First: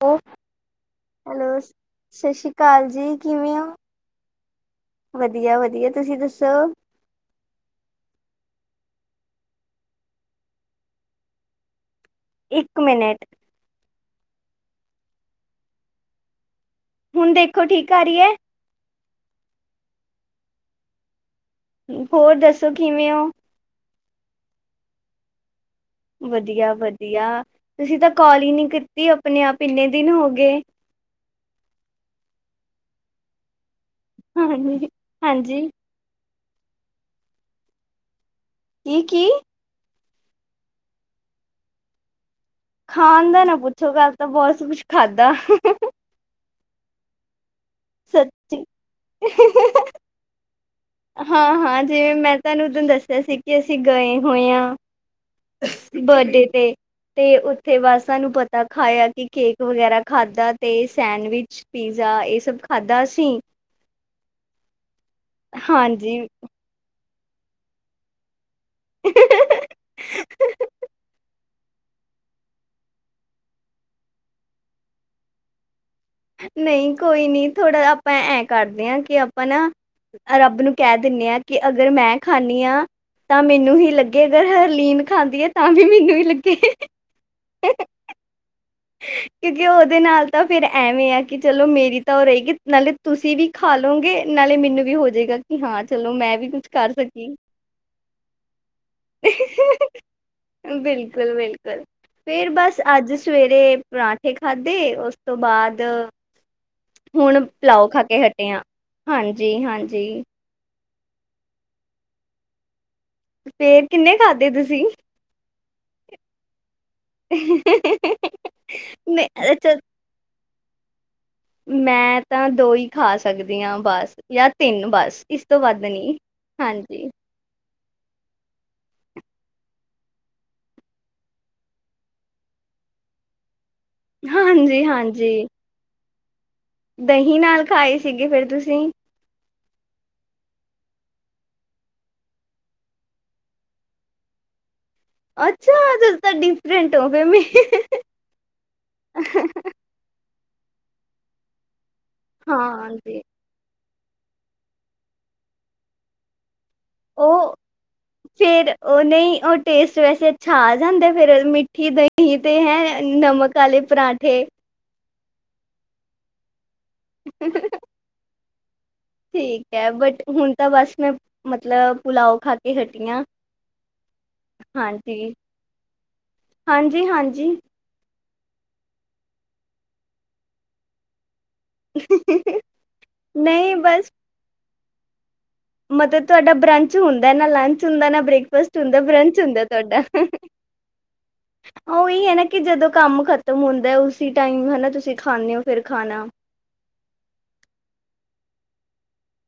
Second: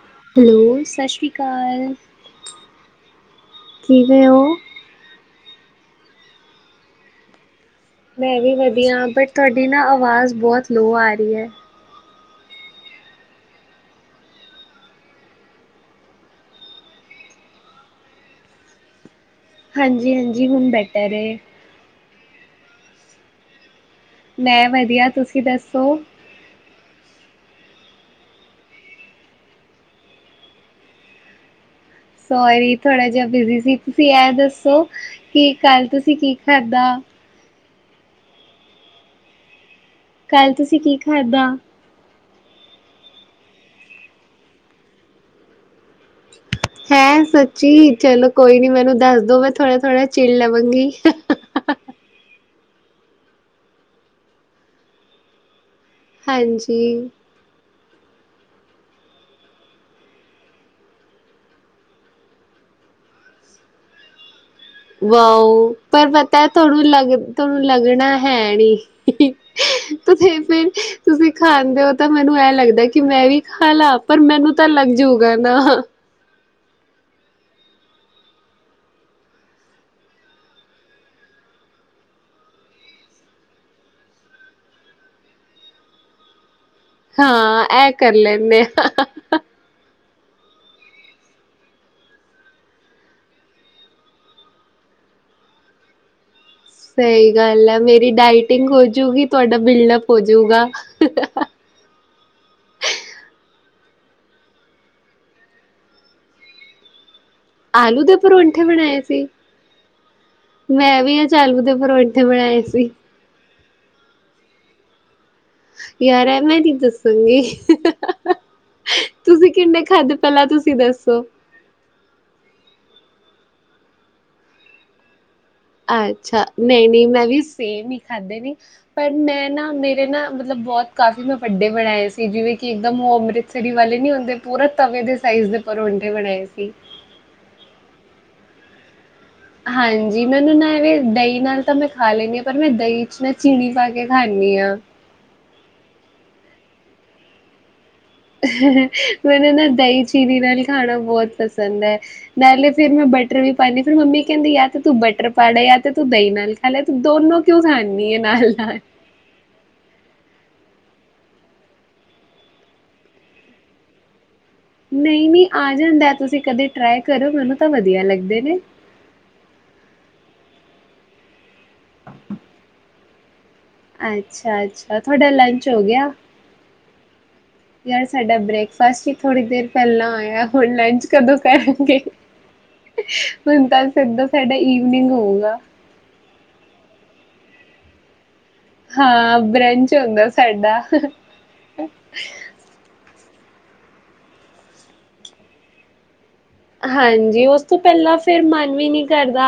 [unintelligible] Hello ਸਤਿ ਸ਼੍ਰੀ hello, ਅਕਾਲ ਸਤਿ ਸ਼੍ਰੀ ਅਕਾਲ ਜੀ, ਕਿਵੇਂ ਹੋ? ਕਿਵੇਂ ਹੋ ਵਧੀਆ-ਵਧੀਆ ਤੁਸੀਂ ਦੱਸੋ। ਮੈਂ ਵੀ ਵਧੀਆ ਬਟ ਤੁਹਾਡੀ ਨਾ ਆਵਾਜ਼ ਬਹੁਤ ਲੋ ਆ ਰਹੀ ਹੈ। ਇੱਕ ਮਿੰਟ। ਹੁਣ ਦੇਖੋ, ਠੀਕ ਆ ਰਹੀ ਹੈ। ਹਾਂਜੀ-ਹਾਂਜੀ ਹੁਣ ਬੈਟਰ ਏ। ਹੋਰ ਦੱਸੋ, ਕਿਵੇਂ ਹੋ। ਮੈਂ ਵਧੀਆ, ਤੁਸੀਂ ਦੱਸੋ। ਵਧੀਆ-ਵਧੀਆ, ਤੁਸੀਂ ਤਾਂ ਕੋਲ ਹੀ ਨੀ ਕੀਤੀ ਆਪਣੇ ਆਪ ਇੰਨੇ ਦਿਨ ਹੋ ਗਏ। ਸੋਰੀ, ਥੋੜ੍ਹਾ ਜਿਹਾ ਬਿਜ਼ੀ ਸੀ। ਤੁਸੀਂ ਏਹ ਦੱਸੋ ਹਾਂਜੀ। ਕਿ ਹਾਂਜੀ ਕੱਲ੍ਹ ਤੁਸੀਂ ਕੀ ਖਾਧਾ। ਕੀ-ਕੀ। ਕੱਲ੍ਹ ਤੁਸੀਂ ਕੀ ਖਾਧਾ। ਖਾਣ ਦਾ ਨਾ ਪੁੱਛੋ, ਕੱਲ ਤਾਂ ਬਹੁਤ ਕੁਛ ਖਾਧਾ। ਹੈਂ ਸੱਚੀ, ਚਲੋ ਕੋਈ ਸੱਚੀ। ਨੀ ਮੈਨੂੰ ਦੱਸ ਦੋ, ਮੈਂ ਥੋੜ੍ਹਾ-ਥੋੜ੍ਹਾ ਚਿੱਲ ਲਵਾਂਗੀ। ਹਾਂ-ਹਾਂ ਜਿਵੇਂ ਮੈਂ ਤੁਹਾਨੂੰ ਉਦੋਂ ਦੱਸਿਆ ਸੀ ਕਿ ਅਸੀਂ ਗਏ ਹੋਏ ਹਾ। ਬਰਡੇ ਤੇ, ਹਾਂਜੀ ਤੇ ਤੇ ਬਸ ਤਹਾਨੂੰ ਪਤਾ ਖਾਇਆ ਕਿ ਕੇਕ ਵਗੈਰਾ ਖਾਧਾ ਤੇ ਸੈਂਡਵਿਚ ਪੀਜ਼ਾ ਇਹ ਸਭ ਖਾਧਾ ਅਸੀ ਵਾਊ, ਪਰ ਹਾਂਜੀ ਪਤਾ ਥੋਨੂ ਲਗ ਥੋਨੂਂ ਲਗਣਾ ਹੈ ਨੀ, ਤੁਸੀਂ ਫਿਰ ਤੁਸੀਂ ਖਾਦੇਂ ਹੋ ਤਾਂ ਮੈਨੂੰ ਐੰ ਲੱਗਦਾ ਕਿ ਮੈਂ ਵੀ ਖਾ ਲਾ ਪਰ ਮੈਨੂੰ ਤਾਂ ਲੱਗ ਜਾਊਗਾ ਨਾ। ਨਈ ਕੋਈ ਨੀ ਥੋੜਾ ਆਪਾਂ ਐਂ ਕਰਦੇ ਆ ਕਿ ਆਪਾਂ ਨਾ ਰੱਬ ਨੂੰ ਕਿਹ ਦਿੰਨੇ ਆ ਕਿ ਅਗਰ ਮੈਂ ਖਾਂਨੀ ਆ ਤਾਂ ਮੈਨੂੰ ਹੀ ਲੱਗੇ ਅਗਰ ਹਰਲੀਨ ਖਾਂਦੀ ਆ ਤਾਂ ਵੀ ਮੈਨੂੰ ਹੀ ਲੱਗੇ। ਹਾਂ, ਐੰ ਕਰ ਲੈਂਨੇ ਆਂ। ਕਿਉਂਕਿ ਉਹਦੇ ਨਾਲ ਤਾਂ ਫੇਰ ਐਵੇਂ ਆ ਕਿ ਚਲੋ ਮੇਰੀ ਤਾਂ ਉਹ ਰਹੇਗੀ ਨਾਲੇ ਤੁਸੀਂ ਵੀ ਖਾ ਲੋਂਗੇ ਨਾਲੇ ਮੈਨੂੰ ਵੀ ਹੋਜਏਗਾ ਕਿ ਹਾਂ ਚਲੋ ਮੈਂ ਵੀ ਕੁਛ ਕਰ ਸਹੀ ਸਕੀ ਗੱਲ ਹੈ, ਮੇਰੀ ਡਾਇਟਿੰਗ ਹੋਜੂਗੀ ਤੁਹਾਡਾ ਬਿਲਡਅਪ ਹੋਜੂਗਾ। ਬਿਲਕੁਲ-ਬਿਲਕੁਲ। ਫੇਰ ਬਸ ਅੱਜ ਸਵੇਰ ਤੇ ਪਰਾਂਠੇ ਖਾਧੇ ਉਸ ਤੋਂ ਬਾਅਦ ਹੁਣ ਪਲਾਓ ਖਾ ਆਲੂ ਦੇ ਕੇ ਹਟੇ ਆ। ਪਰੌਂਠੇ ਬਣਾਏ ਸੀ ਹਾਂਜੀ-ਹਾਂਜੀ। ਮੈਂ ਵੀ ਅਜ ਆਲੂ ਦੇ ਪਰੌਂਠੇ ਬਣਾਏ ਸੀ। ਫੇਰ ਕਿੰਨੇ ਖਾਧੇ ਤੁਸੀਂ? ਯਾਰ ਐਵੇਂ ਨੀ ਦੱਸੂੰਗੀ। ਤੁਸੀਂ ਨਹੀਂ ਅੱਛਾ ਕਿੰਨੇ ਖਾਧੇ ਪਹਿਲਾਂ ਤੁਸੀਂ ਦੱਸੋ। ਮੈਂ ਤਾਂ ਦੋ ਈ ਖਾ ਸਕਦੀ ਆ ਬੱਸ ਯਾ ਤਿੰਨ ਬੱਸ। ਇਸ ਤੋਂ ਵਧ ਅੱਛਾ, ਨਹੀਂ-ਨਹੀਂ ਮੈਂ ਵੀ ਸੇਮ ਹੀ ਖਾਧੇ ਨੇ। ਪਰ ਮੈਂ ਨਾ ਮੇਰੇ ਨਾ ਮਤਲਬ ਬੌ ਕਾਫ਼ੀ ਮੈਂ ਵੱਡੇ ਬਣਾਏ ਸੀ ਜੀਵੇਂ ਕੀ ਏਕਦਮ ਓ ਅੰਮ੍ਰਿਤਸਰੀ ਵਾਲੇ ਨੀ ਹੁੰਦੇ ਪੂਰੇ ਤਵੇ ਦੇ ਹਾਂਜੀ-ਹਾਂਜੀ ਸਾਈਜ਼ ਦੇ ਪਰੋਂਠੇ ਬਣਾਏ ਸੀ। ਦਹੀਂ ਨਾਲ ਖਾਏ ਸੀਗੇ ਫੇਰ ਤੁਸੀਂ? ਹਾਂਜੀ ਮੈਨੂੰ ਨਾ ਏਵੇਂ ਦੲਈ ਨਾਲ ਤਾਂ ਮੈਂ ਖਾ ਲੈਂਨੀ ਆ ਪਰ ਮੈਂ ਦਈ ਚ ਨਾ ਚੀਨੀ ਪਾ ਕੇ ਖਾਂਨੀ ਆ। ਅੱਛਾ ਤੁਸੀ ਤਾਂ ਡੀਫਰੈਂਟ ਹੋ ਗੈ ਮੇ ਮੈਨੂੰ ਨਾ ਦਈ ਚੀਨੀ ਨਾਲ ਈ ਖਾਣਾ ਬੌ ਪਸੰਦ ਐ, ਨਾਲੇ ਫੇਰ ਮੈਂ ਹਾਂਜੀ ਬ ਟਰ ਵੀ ਪਾਂਦੀ ਫੇਰ ਮੰਮੀ ਕੈਂਦੀ ਯਾ ਤੇ ਤੂੰ ਬਟਰ ਪਾਲ ਯਾ ਤੇ ਤੂੰ ਦਈ ਨਾਲ ਪੈਲਾ ਤੂਂ ਦੋਨੋ ਕੇਉਂ ਖਾਨੀ ਐ ਨਾਲ-ਨਾਲ। ਓ ਨਈ ਓ ਟੇਸਟ ਵੈਸੇ ਅੱਛਾ ਆ ਜਾਂਦਾ ਫੇਰ ਮੀਠੀ ਦਹੀਂ ਤੇ ਹੈਂ ਨਮਕ ਆਲੇ ਪਰਾਂਠੇ। ਨਈ-ਨਈ ਆ ਜਾਂਦਾ ਤੁਸੀਂ ਕਦੇ ਟਰਾਈ ਕਰੋ ਮੈਨੂੰ ਤਾਂ ਵਦੀਆ ਲੱਗਦੇ ਨੇ। ਠੀਕ ਐ ਬਟ ਹੁਨ ਤਾਂ ਬਸ ਮੈਂ ਮਤਲਬ ਪੁਲਾਓ ਖਾ ਕੇ ਹਟੀ ਆ। ਅੱਛਾ-ਅੱਛਾ ਥੋਡਾ ਲੰਚ ਹੋ ਗੇਆ? ਹਾਂਜੀ ਹਾਂਜੀ ਯਾਰ ਸਾਡਾ ਬ੍ਰੇਕਫਾਸਟ ਹੀ ਥੋੜੀ ਦੇਰ ਪੈਂਲਾਂ ਆਏਆ ਹੁਣ ਲੈਚ ਕਦੋਂ ਕਰਨਗੇ, ਹੁਨ ਨਹੀਂ ਤਾਂ ਸੀਦਾ ਸਾਡਾ ਈਵਨੀਂਗ ਹੋਊਗਾ। ਮਤਰ ਤੁਆਡਾ ਬਰੰਚ ਹੁੰਦਾ ਨਾ ਲੰਚ ਹੁੰਦਾ ਨਾ ਬ੍ਰੇਕਫਾਸਟ ਹੁੰਦਾ ਹਾਂ ਬਰੰਚ ਹੁੰਦਾ ਤੁਆਡਾ, ਹੁੰਦਾ ਸਾਡਾ। ਓਈ ਆ ਨਾ ਕੀ ਜਦੋਂ ਕੰਮ ਖ਼ਤਮ ਹੁੰਦਾ ਉਸੀ ਟਾਈਮ ਹਨਾ ਤੁਸੀਂ ਖਾਂਨੇ ਓ ਫੇਰ ਖਾਣਾ। ਹਾਂਜੀ ਓਸ ਤੋਂ ਪੈਂਲਾਂ ਫੇਰ ਮਨ ਵੀ ਨੀ ਕਰਦਾ,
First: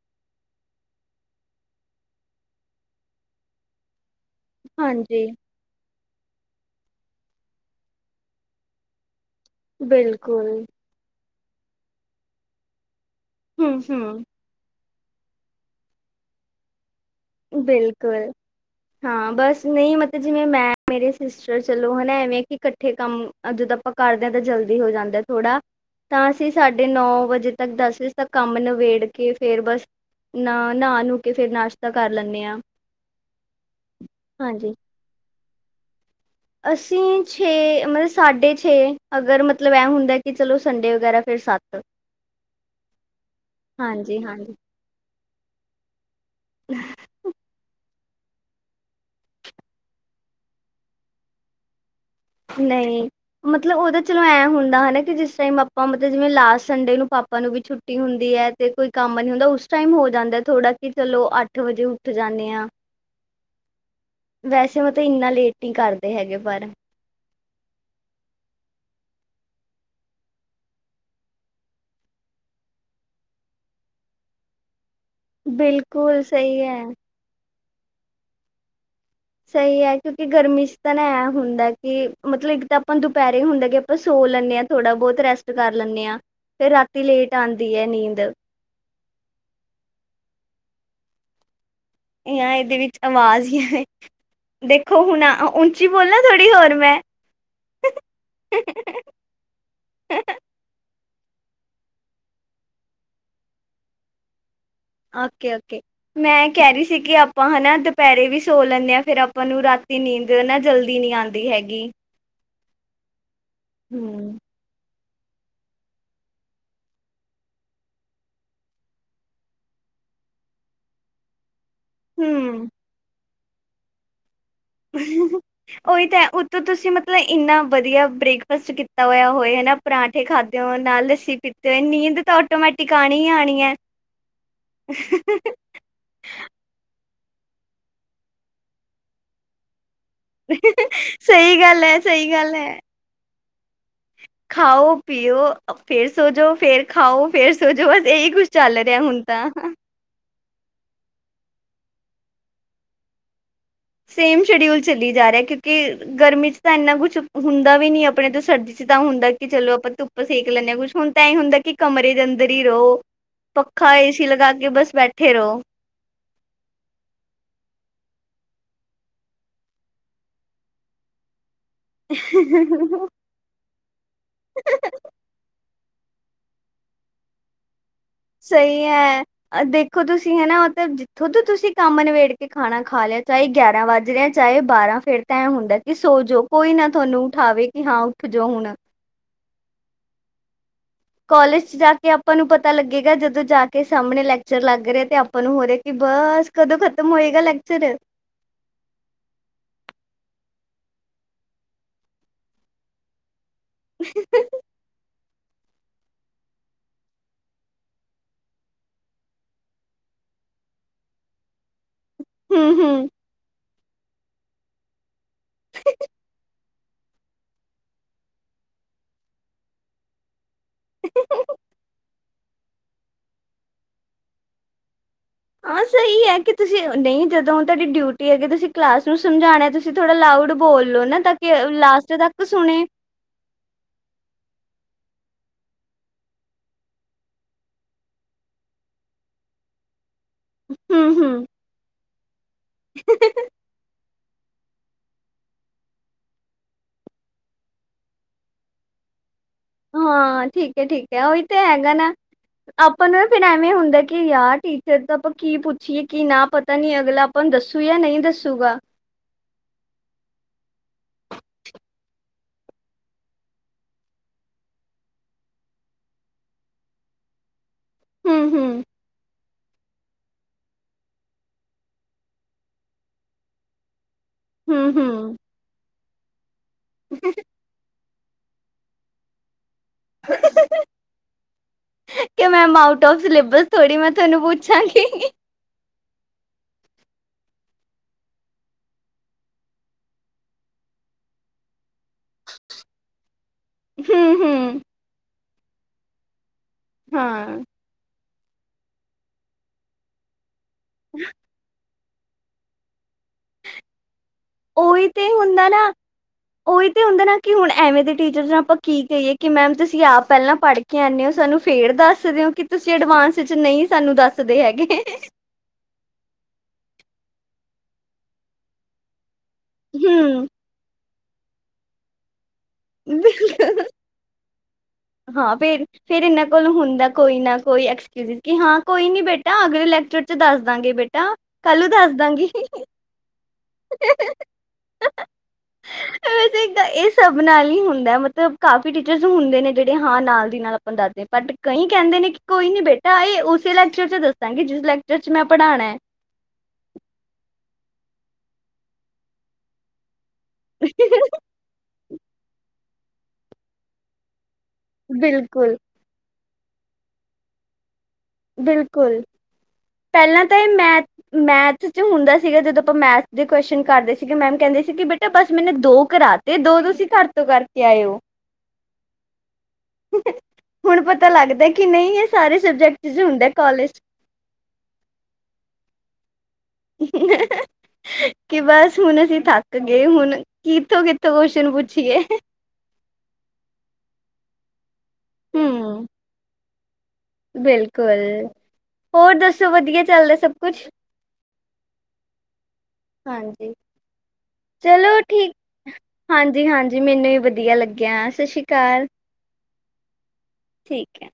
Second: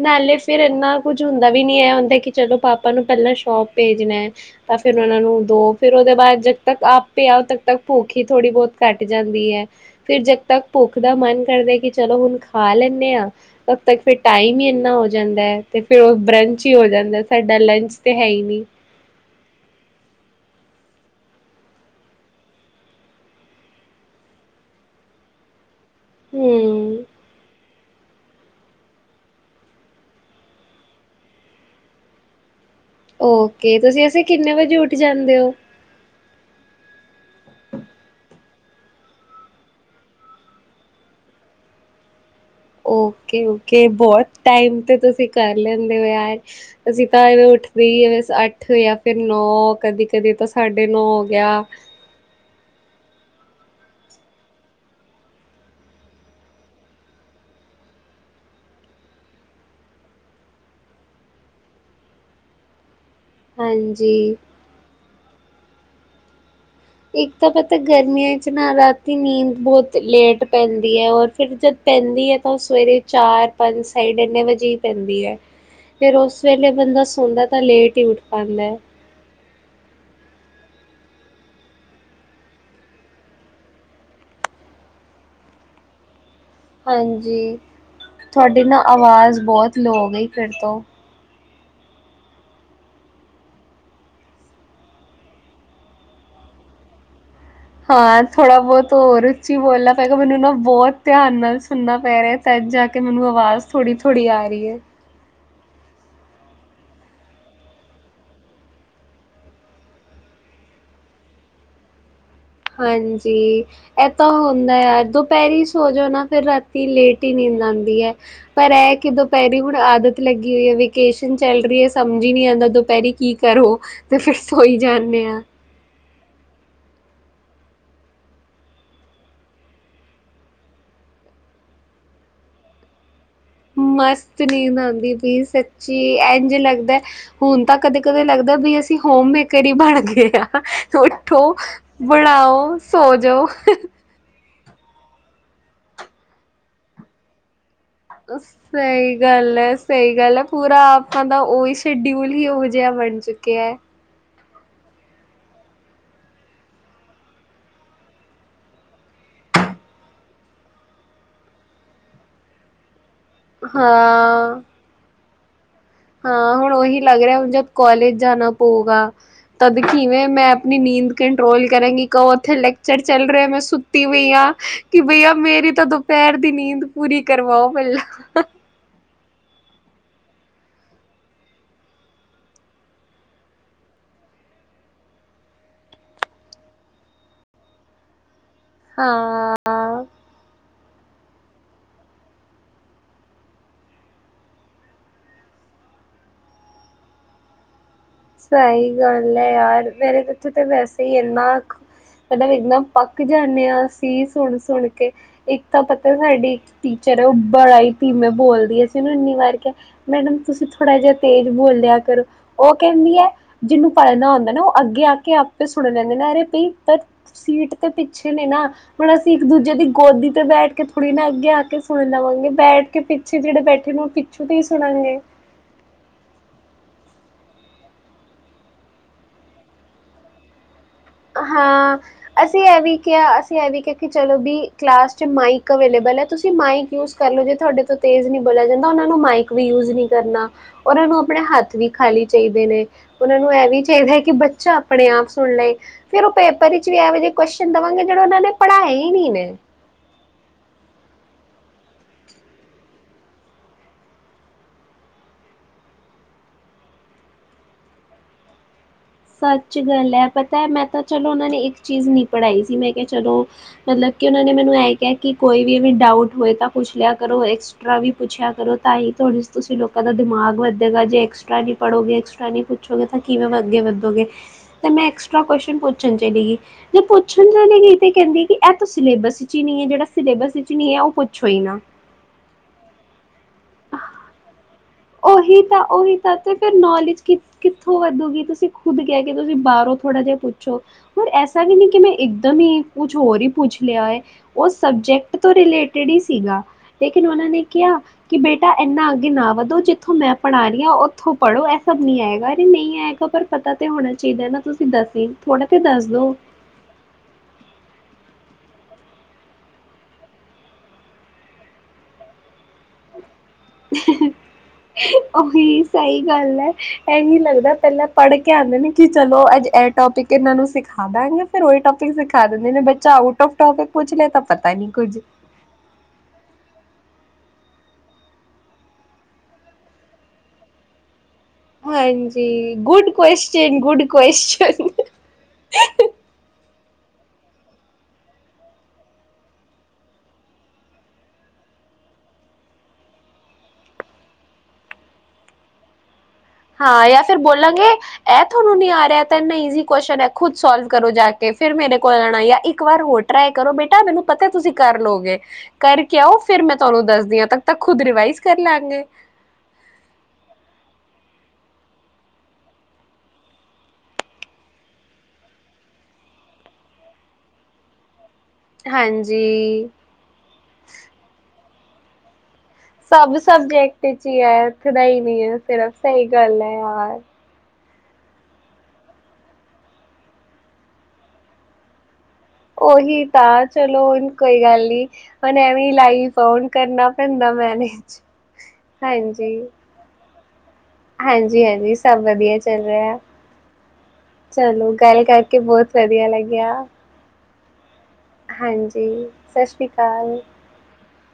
ਨਾਲੇ ਫੇਰ ਏਨਾ ਕੁੱਝ ਹੁੰਦਾ ਵੀ ਨੀ ਐ ਹੁੰਦਾ ਕੇ ਚਲੋ ਪਾਪਾ ਨੂੰ ਪੈਂਲਾਂ ਸ਼ੋਪ ਭੇਜਣੈ। ਤਾਂ ਫੇਰ ਮੈ ਓਨਾਂ ਹਾਂਜੀ ਨੂੰ ਦੋ ਫੇਰ ਓਦੇ ਬਾਦ ਜਦ ਤੱਕ ਆਪੇ ਆਓ ਤਦ ਤੱਕ ਭੁਖੀ-ਥੋੜੀ ਬਹੁਤ ਘੱਟ ਜਾਂਦੀ ਐ। ਫੇਰ ਜਦ ਬਿਲਕੁਲ ਤੱਕ ਭੁੱਖ ਦਾ ਮਨ ਕਰਦੇ ਕੇ ਚਲੋ ਹੁਣ ਖਾ ਲੈਂਨੇ ਆਂ ਹੂੰ ਓਦ ਤੱਕ ਫੇਰ ਹੂੰ ਟਾਈਮ ਈ ਐਨਾ ਹੋ ਜਾਂਦਾ ਹੈ ਤੇ ਫੇਰ ਓ ਬਰੰਚ ਈ ਹੋ ਜਾਂਦਾ। ਸਾਡਾ ਲੰਚ ਤੇ ਹੈ ਬੇਲਕੁਲ। ਹੀ ਨੀ। ਹਾਂ ਬਸ ਨਈ ਮਤਰ ਜੀਵੇਂ ਮੈਂ ਮੇਰੇ ਸੀਸਟਰ ਚਲੋ ਹਨਾ ਐਵੇਂ ਕੀ ਕੱਠੇ ਕੰਮ ਆ ਜਦੋ ਆਪਾਂ ਕਰਦੇ ਆ ਤਾਂ ਜਲਦੀ ਹੋ ਜਾਂਦਾ ਥੋੜਾ ਤਾਂ ਅਸੀਂ ਸਾ ਡੇ ਹੂੰ, ਨੌ ਵਜੇ ਤੱਕ ਦਸ ਵਜੇ ਤੱਕ ਕੰਮ ਨਵੇੜ ਕੇ ਫੇਰ ਬਸ ਨਾ ਨੂ ਕੇ ਫੇਰ ਨਾਸ਼ਤਾ ਕਰ ਲੈਂਦੇ ਆ। ਓਕੇ ਤੁਸੀਂ ਵੈਸੇ ਕੀਨੇ ਵਜੇ ਉੱਠ ਜਾਂਦੇ ਓ? ਅਸੀਂ ਛੇ ਮਾ ਸਾਡੇ ਛੇ, ਅਗਰ ਮਤਲਵ ਐਂ ਹੁੰਦਾ ਕੇ ਚਲੋ ਸੰਡੇ ਵਗੈਰਾ ਫੇਰ ਸੱਤ। ਓਕੇ-ਓਕੇ ਹਾਂਜੀ ਬੌਤ ਹਾਂਜੀ ਟਾਈਮ ਤੇ ਤੁਸੀਂ ਕਰ ਲੈਂਦੇ ਓ ਯਾਰ, ਅਸੀਂ ਤਾਂ ਓਠ ਦੇਈ ਅੱਠ ਜਾਂ ਫੇਰ ਨੌ ਕਦੀ ਕਦੇ ਤਾਂ ਸਾਡੇ ਨੌ ਹੋ ਗੇਆ। ਨਈ, ਮਤਲ ਓਦੇ ਚਲੋ ਐਂ ਹੁੰਦਾ ਹਨਾ ਕੀ ਜੇਸ ਟਾਈਮ ਆਪਾਂ ਮਤਲ ਜੀਵੇਂ, ਲਾਸਟ ਸੰਡੇ ਨੂੰ ਪਾਪਾ ਨੂੰ ਵੀ ਛੁੱ ਛੁਟੀ ਹੁੰਦੀ ਐ ਤੇ ਕੋਈ ਕੰਮ ਨੀ ਹੁੰਦਾ ਉਸ ਟਾਈਮ ਹੋ ਜਾਂਦਾ ਥੋੜਾ, ਕੀ ਚਲੋ ਅੱਠ ਵਜੇ ਉੱਠ ਜਾਂਦੇ ਆ। ਹਾਂਜੀ। ਵੈਸੇ ਮੈ ਤਾਂ ਏਨਾ ਲੇਟ ਨ ਕਰਦੇ ਹੈਗੇ ਪਰ। ਈਕ ਤਾਂ ਪਤਾ ਗਰਮੀਆਂ ਚ ਨਾ ਰਾਤੀ ਨੀਂਦ ਬੌਤ ਲੇਟ ਪੈਂਦੀ ਐ ਔਰ ਫੇਰ ਜਦ ਪੈਂਦੀ ਐ ਤਾਂ ਓ ਸਵੇਰੇ ਚਾਰ-ਪੰਜ ਸਾਈਡ ਐਨੇ ਵਜੇ ਈ ਪੈਂਦੀ ਐ। ਫੇਰ ਬਿਲਕੁਲ ਉਸ ਸਹੀ ਵੇਲੇ ਹੈ ਬੰਦਾ ਸੋਦਾ ਤਾਂ ਲੇਟ ਈ ਉੱਠ ਪਾਂਦੈ। ਸਈ ਐ ਕੋਕੀ ਗਰਮੀ ਚ ਤਾਂ ਨਾ ਐ ਹੁੰਦਾ ਕੀ ਮਤਵ ਏਕ ਤਾਂ ਆਪਾਂ ਦੁਪੈਰੇ ਹੁੰਦਾ ਕੀ ਆਪਾਂ ਸੋ ਲੈਂਦੇ ਹਾਂ ਥੋੜਾ-ਬਹੁਤ ਰੈਸਟ ਕਰ ਲੈਂਦੇ ਆਂ ਫੇਰ ਰਾਤੀ ਲੇਟ ਹਾਂਜੀ। ਆਂਦੀ ਐ ਨੀਂਦ। ਤੁਹਾਡੀ ਨਾ ਆਵਾਜ਼ ਬੌਤ ਲੋ ਹੋ ਗਈ ਫੇਰ ਤੋਂ। ਜਾਂ ਏਦੇ ਵੇਚ ਆਵਾਜ਼ ਈਐ ਦੇਖੋ ਹੁਣ ਉਚੀ ਬੋਲਣਾ ਥੋੜ੍ਹੀ ਹੋਰ ਮੈਂ। ਹਾਂ ਥੋੜ੍ਹਾ ਬਹੁਤ ਹੋਰ ਉੱਚੀ ਬੋਲਣਾ ਪਏਗਾ ਮੈਨੂੰ ਨਾ ਬਹੁਤ ਧਿਆਨ ਨਾਲ ਸੁਣਨਾ ਪੈ ਰਿਹਾ ਤਦ ਜਾ ਕੇ ਮੈਨੂੰ ਆਵਾਜ਼ ਥੋੜੀ-ਥੋੜ੍ਹੀ ਆ ਰਹੀ ਏ। ਓਕੇ-ਓਕੇ। ਮੈਂ ਕਹਿ ਰਹੀ ਸੀ ਕਿ ਆਪਾਂ ਹਨਾ ਦੁਪਹਿਰੇ ਵੀ ਸੋ ਲੈਂਨੇ ਆ ਫੇਰ ਆਪਾਂ ਨੂੰ ਰਾਤੀ ਨੀਂਦ ਨਾ ਜਲਦੀ ਨੀ ਆਂ ਦੀ ਹੈਗੀ। ਹਾਂਜੀ, ਐ ਤਾਂ ਹੂੰ ਹੁੰਦਾ ਯਾਰ ਦੁਪਹਿਰੀ ਸੋ ਜਾਓ ਨਾ ਫੇਰ ਰਾਤੀ ਲੇਟ ਈ ਨੀਂਦ ਆਂਦੀ ਐ। ਪਰ ਐ ਕਿ ਦੁਪਹਿਰੀ ਹੁਣ ਆਦਤ ਲੱਗੀ ਹੋਈ ਏ ਵੇਕੇਸ਼ਨ ਚੱਲ ਰਹੀ ਏ। ਸਮਝ ਹੀ ਨੀ ਆਂਦਾ ਹੂੰ ਦੁਪਹਿਰੀ ਕੀ ਕਰੋ, ਤੇ ਫਿਰ ਸੋਈ ਜਾਨੇ ਆ। ਉਹੀ ਤਾਂ ਹੈ ਉੱਤੋ ਤੁਸੀਂ ਮਤਲਬ ਇੰਨਾ ਵਧੀਆ ਬ੍ਰੇਕਫਾਸਟ ਕੀਤਾ ਹੋਇਆ ਹੋਏ ਹਨਾ ਪਰਾਂਠੇ ਖਾਧੇ ਹੋਣ ਨਾਲ ਲੱਸੀ ਪੀਤੀ ਹੋਏ ਨੀਂਦ ਤਾਂ ਆਟੋਮੈਟਿਕ ਆਣੀ ਆਣੀ। ਹੈ। ਮਸਤ ਨੀਂਦ ਆਂਦੀ ਬਈ ਸ ਜੀ ਇੰਝ ਲੱਗਦਾ, ਹੁਣ ਤਾਂ ਕਦੇ-ਕਦੇ ਲੱਗਦਾ ਵੀ ਅਸੀਂ ਹੋਮ ਮੇਕਰ ਈ ਬਣ ਗਏ। ਉੱਠੋ, ਸਹੀ ਗੱਲ ਹੈ ਸਹੀ ਗੱਲ ਬਣਾਓ, ਹੈ। ਸੋ ਜੋ। ਖਾਓ, ਪੀਓ, ਫੇਰ ਸੋਜੋ ਫੇਰ ਖਾਓ ਫੇਰ ਸੋ ਜੋ ਬਸ ਇਹੀ ਕੁੱਝ ਚੱਲ ਰਿਹਾ ਸਹੀ ਹੁਣ ਤਾਂ। ਗੱਲ ਹੈ ਸਹੀ ਗੱਲ ਏ ਪੂਰਾ ਆਪਾਂ ਦਾ ਉਹੀ ਸ਼ਡਿਊਲ ਹੀ ਉਹੋ ਜਿਹਾ ਬਣ ਚੁੱਕਿਆ। ਸੇਮ ਸ਼ਡਿਊਲ ਚੱਲੀ ਜਾ ਰਿਹਾ ਕਿਉਂਕਿ ਗਰਮੀ 'ਚ ਤਾਂ ਇੰਨਾ ਕੁਛ ਹੁੰਦਾ ਵੀ ਨੀ ਆਪਣੇ ਤੋਂ ਸਰਦੀ 'ਚ ਤਾਂ ਹੁੰਦਾ ਕਿ ਚਲੋ ਆਪਾਂ ਧੁੱਪ ਸੇਕ ਲੈਂਨੇ ਆ ਕੁਛ ਹੁਣ ਤਾਂ ਐ ਹੁੰਦਾ ਕਿ ਕਮਰੇ ਦੇ ਅੰਦਰ ਈ ਰਹੋ। ਪੱਖਾ ਏ ਸੀ ਲਗਾ ਹਾਂ ਕੇ ਬਸ ਬੈਠੇ ਰਹੋ। ਹਾਂ ਹੁਣ ਉਹੀ ਲੱਗ ਰਿਹਾ ਹੁਣ ਜਦ ਕੋਲਜ ਜਾਣਾ ਪਊਗਾ ਤਦ ਖੀਵੇਂ ਮੈਂ ਆਪਣੀ ਨੀਂਦ ਕੰਟਰੋਲ ਕਰਾਂਗੀ ਕਹੋ ਉੱਥੇ ਲੈਕਚਰ ਚੱਲ ਰਿਹਾ ਮੈਂ ਸੁੱਤੀ ਪਈ ਆ ਕਿ ਬਈਆ ਮੇਰੀ ਤਾਂ ਦੁ ਪੈਰ ਦੀ ਨੀਂਦ ਪੂਰੀ ਕਰਵਾਓ ਪਹਿਲਾਂ। ਸਹੀ ਐ। ਦੇਖੋ ਤੁਸੀਂ ਹਨਾ ਉਹ ਤਾਂ ਜਿੱਥੋਂ ਤੋਂ ਤੁਸੀਂ ਕੰਮ ਨਿਵੇੇੜ ਕੇ ਖਾਣਾ ਖਾ ਲਿਆ ਚਾਹੇ ਗਿਆਰਾਂ ਵੱਜ ਰਹੇ ਚਾਏ ਬਾਰਾਂ ਫੇਰ ਤਾਂ ਐਂ ਹੁੰਦਾ ਕਿ ਸੋ ਜਾ ਕੋਈ ਨਾ ਥੋਨੂੰ ਉਠਾਵੇ ਕਿ ਹਾਂ ਉੱਠ ਜੋ ਹੁਣ। ਹਾਂ। ਕੋਲਜ 'ਚ ਜਾ ਕੇ ਆਪਾਂ ਨੂੰ ਪਤਾ ਲੱਗੇਗਾ ਜਦੋਂ ਜਾ ਕੇ ਸਾਹਮਣੇ ਲੈਕਚਰ ਲੱਗ ਰਿਹਾ ਤੇ ਆਪਾਂ ਨੂੰ ਹੋ ਰਿਹਾ ਕਿ ਬਸ ਕਦੋਂ ਖਤਮ ਹੋਏਗਾ ਲੈਕਚਰ। ਸਹੀ ਗੱਲ ਐ ਯਾਰ ਮੇਰੇ ਉਥੇ ਤਾਂ ਵੈਸੇ ਹੀ ਇੰਨਾ ਮਤਲਬ ਇੱਕਦਮ ਪੱਕ ਜਾਂਨੇ ਆ ਅਸੀਂ ਸੁਣ-ਸੁਣ ਕੇ। ਇੱਕ ਤਾਂ ਪਤਾ ਸਾਡੀ ਇੱਕ ਟੀਚਰ ਏ ਉਹ ਬੜਾ ਹੀ ਧੀਮੇ ਬੋਲਦੀ ਏ ਅਸੀ ਉਹਨੂੰ ਇੰਨੀ ਵਾਰ ਕਿਹਾ ਮੈਡਮ ਤੁਸੀਂ ਥੋੜਾ ਜਿਹਾ ਤੇਜ਼ ਬੋਲ ਲਿਆ ਕਰੋ। ਉਹ ਹੂੰ-ਹੂੰ ਕਹਿੰਦੀ ਐ, ਜਿਹਨੂੰ ਪੜ੍ਹਨਾ ਹੁੰਦਾ ਨਾ ਉਹ ਅੱਗੇ ਆ ਕੇ ਆਪੇ ਸੁਣ ਲੈਂਦੇ ਨੇ ਅਰੇ ਬਈ ਸੀਟ ਤੇ ਪਿੱਛੇ ਨੇ ਨਾ, ਹੁਣ ਅਸੀਂ ਇੱਕ-ਦੂਜੇ ਦੀ ਗੋਦੀ ਤੇ ਬੈਠ ਕੇ ਥੋੜ੍ਹੀ ਨਾ ਅੱਗੇ ਆ ਕੇ ਸੁਣ ਲਵਾਂਗੇ ਬੈਠ ਕੇ ਪਿੱਛੇ ਜਿਹੜੇ ਬੈਠੇ ਨੇ ਉਹ ਪਿੱਛੋਂ ਤੋਂ ਹੀ ਸੁਣਾਂਗੇ। ਹਾਂ ਸਹੀ ਐ ਕਿ ਤੁਸੀਂ ਨਹੀਂ ਜਦੋਂ ਤੁਹਾਡੀ ਡਿਊਟੀ ਹੈਗੀ ਤੁਸੀਂ ਕਲਾਸ ਨੂੰ ਸਮਝਾਣਾ ਤੁਸੀ ਥੋੜਾ ਲਾਊਡ ਬੋਲੋ ਨਾ। ਤਾਂ ਕਿ ਹਾਂ, ਲਾਸਟ ਤੱਕ ਅਸੀਂ ਇਹ ਸੁਣੇ ਵੀ ਕਿਹਾ ਅਸੀਂ ਇਹ ਵੀ ਕਿਹਾ ਕਿ ਚਲੋ ਵੀ ਕਲਾਸ 'ਚ ਮਾਈਕ ਅਵੇਲੇਬਲ ਹੈ ਤੁਸੀਂ ਮਾਈਕ ਯੂਜ ਕਰਲੋ ਜੇ ਤੁਹਾਡੇ ਤੋਂ ਤੇਜ਼ ਨੀ ਬੋਲਿਆ ਜਾਂਦਾ ਉਹਨਾਂ ਨੂੰ ਮਾਈਕ ਵੀ ਯੂਜ ਨੀ ਕਰਨਾ। ਉਹਨਾਂ ਨੂੰ ਆਪਣੇ ਹੂੰ-ਹੂੰ ਹੱਥ ਵੀ ਖਾਲੀ ਚਾਹੀਦੇ ਨੇ, ਉਹਨਾਂ ਨੂੰ ਐ ਵੀ ਚਾਹੀਦਾ ਕਿ ਬੱਚਾ ਆਪਣੇ ਆਪ ਸੁਣ ਲਏ, ਫੇਰ ਉਹ ਪੇਪਰ ਵਿੱਚ ਵੀ ਇਹੋ ਜਿਹੇ ਕੁਸ਼ਚਨ ਦੇਵਾਂਗੇ ਜਿਹੜੇ ਉਹਨਾਂ ਨੇ ਪੜਾਏ ਨੀ ਨੇ। ਹਾਂ ਠੀਕ ਐ ਠੀਕ ਐ, ਉਹੀ ਤੇ ਹੈਗਾ ਨਾ। ਆਪਾਂ ਨੂੰ ਫਿਰ ਐਵੇਂ ਹੁੰਦਾ ਕਿ ਯਾਰ ਟੀਚਰ ਤੋਂ ਆਪਾਂ ਕੀ ਪੁੱਛੀਏ, ਕੀ ਨਾ ਪਤਾ ਨੀ ਅਗਲਾ ਆਪਾਂ ਨੂੰ ਦੱਸੂ ਜਾਂ ਨਹੀਂ ਦੱਸੂਗਾ। ਸੱਚ ਗੱਲ ਐ, ਪਤਾ ਮੈਂ ਤਾਂ ਚਲੋ ਉਹਨਾਂ ਨੇ ਇੱਕ ਚੀਜ਼ ਨਹੀਂ ਪੜ੍ਹਾਈ ਸੀ ਮੈਂ ਕਿਹਾ ਚਲੋ ਮਤਲਬ ਕਿ ਉਹਨਾਂ ਨੇ ਮੈਨੂੰ ਐ ਕਿਹਾ ਕਿ ਕੋਈ ਵੀ ਡਾਊਟ ਹੋਏ ਤਾਂ ਪੁੱਛ ਲਿਆ ਕਰੋ, ਅ ਐਕਸਟਰਾ ਵੀ ਪੁੱਛਿਆ ਕਰੋ ਹੂੰ-ਹੂੰ ਤਾਂਈ ਤੁਹਾਨੂੰ ਤੁਸੀਂ ਲੋਕਾਂ ਦਾ ਦਿਮਾਗ ਵਧੇਗਾ ਜੇ ਐਕਸਟਰਾ ਨਹੀਂ ਪੜ੍ਹੋਗੇ, ਐਕਸਟਰਾ ਨਹੀਂ ਪੁੱਛੋਗੇ ਤਾਂ ਕਿਵੇਂ ਅੱਗੇ ਵੱਧੋਗੇ। ਤੇ ਮੈਂ ਹੂੰ-ਹੂੰ ਐਕਸਟਰਾ ਕੁਸ਼ਨ ਪੁੱਛਣ ਚਲੇਗੀ, ਜੇ ਪੁੱਛਣ ਚਲੇਗੀ ਤੇ ਕਹਿੰਦੀ ਕਿ ਐ ਤਾਂ ਸਿਲੇਬਸ ਵਿੱਚ ਹੀ ਨਹੀਂ ਐ, ਜਿਹੜਾ ਸਿਲੇਬਸ ਵਿੱਚ ਨਹੀਂ ਐ ਉਹ ਪੁੱਛੋ ਹੀ ਨਾ। ਕਿ ਮੈਮ ਆਊਟ ਓਫ ਸਿਲੇਬਸ ਥੋੜ੍ਹੀ ਮੈਂ ਤੁਹਾਨੂੰ ਪੁੱਛਾਂਗੀ। ਉਹੀ ਤਾਂ ਉਹੀ ਤਾਂ ਕਿ ਫਿਰ ਨੌਲੇਜ ਕਿ ਕਿੱਥੋਂ ਵੱਧੂਗੀ, ਤੁਸੀਂ ਖੁਦ ਕਿਆ ਕਿ ਤੁਸੀਂ ਬਾਹਰੋਂ ਥੋੜ੍ਹਾ ਜਿਹਾ ਪੁੱਛੋ। ਪਰ ਐਸਾ ਵੀ ਨਹੀਂ ਕਿ ਮੈਂ ਇੱਕਦਮ ਹੀ ਕੁਛ ਹੋਰ ਹੀ ਪੁੱਛ ਲਿਆ ਐ, ਉਹ ਹੂੰ-ਹੂੰ, ਸਬਜੈਕਟ ਤੋਂ ਰਿਲੇਟਿਡ ਹੀ ਸੀਗਾ, ਲੇਕਿਨ ਉਹਨਾਂ ਹਾਂ ਨੇ ਕਿਆ ਕਿ ਬੇਟਾ ਐਨਾ ਅੱਗੇ ਨਾ ਵਧੋ, ਜਿੱਥੋਂ ਮੈਂ ਪੜ੍ਹਾ ਰਹੀ ਹਾਂ ਉੱਥੋਂ ਪੜ੍ਹੋ, ਐ ਸਭ ਨੀ ਆਏਗਾ, ਜੇ ਨਹੀਂ ਆਏਗਾ ਪਰ ਪਤਾ ਤਾਂ ਹੋਣਾ ਚਾਹੀਦਾ ਨਾ ਤੁਸੀਂ ਉਹੀ ਦੱਸਦੇ ਤੇ ਨੀ ਥੋੜ੍ਹਾ ਹੁੰਦਾ ਤੇ ਨਾ ਦੱਸਦੋ। ਉਹੀ ਤੇ ਹੁੰਦਾ ਨਾ ਕਿ ਹੁਣ ਐਵੇਂ ਦੇ ਟੀਚਰਜ਼ ਨੂੰ ਆਪਾਂ ਕੀ ਕਹੀਏ ਕਿ ਮੈਮ ਤੁਸੀਂ ਆਪ ਪਹਿਲਾਂ ਪੜ੍ਹ ਪੜ੍ਹ ਕੇ ਆਣੇ ਓ, ਸਾਨੂੰ ਫੇਰ ਦੱਸਦੇ ਓ ਕਿ ਤੁਸੀਂ ਅਡਵਾਂਸ ਚ ਨਹੀਂ ਸਾਨੂੰ ਦੱਸਦੇ ਹੈਗੇ। ਐ ਵੀ ਸਹੀ ਗੱਲ ਐ, ਇਹੀ ਲੱਗਦਾ ਪਹਿਲਾਂ ਪੜ੍ਹ ਕੇ ਆਂਦੇ ਨੇ ਕਿ ਚਲੋ ਅੱਜ ਐ ਟੋਪਿਕ ਹੂੰ, ਇਹਨਾਂ ਨੂੰ ਸਿਖਾਦਾਂਗੇ, ਫਿਰ ਉਹੀ ਟੋਪਿਕ ਸਿਖਾ ਦਿੰਦੇ ਨੇ ਬੱਚਾ ਆਊਟ ਔਫ ਬਿਲਕੁਲ ਟੋਪਿਕ ਪੁੱਛ ਲੈ ਤਾਂ ਪਤਾ ਨਹੀਂ ਕੁਝ। ਹਾਂ, ਫੇਰ ਫੇਰ ਇਹਨਾਂ ਕੋਲ ਹੁੰਦਾ ਕੋਈ ਨਾ ਕੋਈ ਐਕਸਕਿਊਜ ਕਿ ਹਾਂ ਕੋਈ ਨੀ ਬੇ ਬੇਟਾ ਅਗਲੇ ਲੈਕਚਰ ਚ ਦੱਸ ਦਾਂਗੇ ਬੇ ਹਾਂਜੀ, ਗੁਡ ਕੁਸ਼ਚਨ ਗੁਡ ਕੁਸ਼ਚਨ। ਵੈਸੇ ਇਹ ਤਾਂ ਸਭ ਨਾਲ ਨੀ ਹੁੰਦਾ ਮਤਲਬ ਕਾਫ਼ੀ ਟੀਚਰਸ ਹੁੰਦੇ ਨੇ ਜਿਹੜੇ ਹਾਂ ਨਾਲ ਦੀ ਨਾਲ ਆਪਾਂ ਦੱਸਦੇ, ਬਟ ਕਈ ਕਹਿੰਦੇ ਨੇ ਕੋਈ ਨੀ ਬੇਟਾ ਇਹ ਉਸੇ ਲੈਕਚਰ ਚ ਦੱਸਾਂਗੇ ਜਿਸ ਲੈਕ ਜੇ ਚ ਮੈਂ ਪੜ੍ਹਾਣਾ ਐ। ਹਾਂ ਜਾਂ ਫਿਰ ਬੋਲਾਂਗੇ ਐ ਤੁਹਾਨੂੰ ਨੀ ਆ ਰਿਹਾ, ਐ ਤਾਂ ਐਨਾ ਈਜ਼ੀ ਕੋਸਚਨ ਐ, ਖ਼ੁਦ ਸੋਲਵ ਕਰੋ ਜਾ ਕੇ ਫਿਰ ਮੇਰੇ ਕੋਲ ਆਣਾ ਜਾਂ ਇੱਕ ਵਾਰ ਹੋਰ ਟਰਾਈ ਕਰੋ ਬੇਟਾ ਮੈਨੂੰ ਪਤਾ ਤੁਸੀਂ ਕਰ ਲਉਗੇ, ਬਿਲਕੁਲ ਕਰਕੇ ਆਓ ਫਿਰ ਮੈਂ ਤੁਹਾਨੂੰ ਦੱਸਦੀ ਹਾਂ ਤਦ ਤੱਕ ਖ਼ੁਦ ਰਿਵਾਈਜ਼ ਕਰ ਲਾਂਗੇ ਬਿਲਕੁਲ, ਪਹਿਲਾਂ ਤਾਂ ਇਹ ਮੈ ਮੈਥ ਚ ਹੁੰਦਾ ਸੀਗਾ ਜਦੋਂ ਤੋਂ ਮੈਥ ਦੇ ਕੁਸ਼ਚਨ ਕਰ ਰਹੇ ਸੀਗੇ, ਮੈਮ ਕਹਿੰਦੇ ਸੀ ਕਿ ਬੇਟਾ ਬਸ ਮੈਨੂੰ ਦੋ ਕਰਾ ਤੇ ਦੋ ਤੁਸੀਂ ਘਰ ਤੋਂ ਕਰਕੇ ਆਏ ਓ। ਹਾਂਜੀ। ਹੁਣ ਪਤਾ ਲੱਗਦਾ ਕਿ ਨਹੀਂ ਇਹ ਸਾਰੇ ਸਬਜੈਕਟ ਚ ਸਭ ਹੁੰਦਾ ਸਬਜੈਕਟ ਚ ਹੀ ਐ, ਇੱਥੇ ਹੈ ਨੀ ਐ ਫੇਰ ਸਹੀ ਗੱਲ ਐ ਯਾਰ। ਕਾਲਜ ਕਿ ਬਸ ਹੁਣ ਅਸੀਂ ਥੱਕ ਗਏ, ਹੁਣ ਕਿੱਥੋਂ ਕਿੱਥੋਂ ਕੁਸ਼ਚਨ ਪੁੱਛੀਏ। ਉਹੀ ਤਾਂ ਚਲੋ ਹੁਣ ਕੋਈ ਗੱਲ ਨੀ, ਹੁਣ ਐਵੇਂ ਹੂੰ ਲਾਈਫ ਔਨ ਕਰਨਾ ਪੈਂਦਾ ਮੈਨੇਜ, ਬਿਲਕੁਲ ਹੋਰ ਹਾਂਜੀ। ਦੱਸੋ ਵਧੀਆ ਚੱਲਦਾ ਏ ਸਭ ਕੁਛ? ਹਾਂਜੀ ਹਾਂਜੀ, ਸਭ ਵਧੀਆ ਚੱਲ ਰਿਆ। ਹਾਂਜੀ ਚਲੋ ਗੱਲ ਕਰਕੇ ਬਹੁਤ ਵਧੀਆ ਹਾਂਜੀ ਲੱਗਿਆ। ਹਾਂਜੀ ਮੈਨੂੰ ਵੀ ਵਧੀਆ ਲੱਗਿਆ। ਸਤਿ ਸ਼੍ਰੀ ਅਕਾਲ ਹਾਂਜੀ, ਸਸ ਸੀ ਕਾਲ। ਠੀਕ ਐ।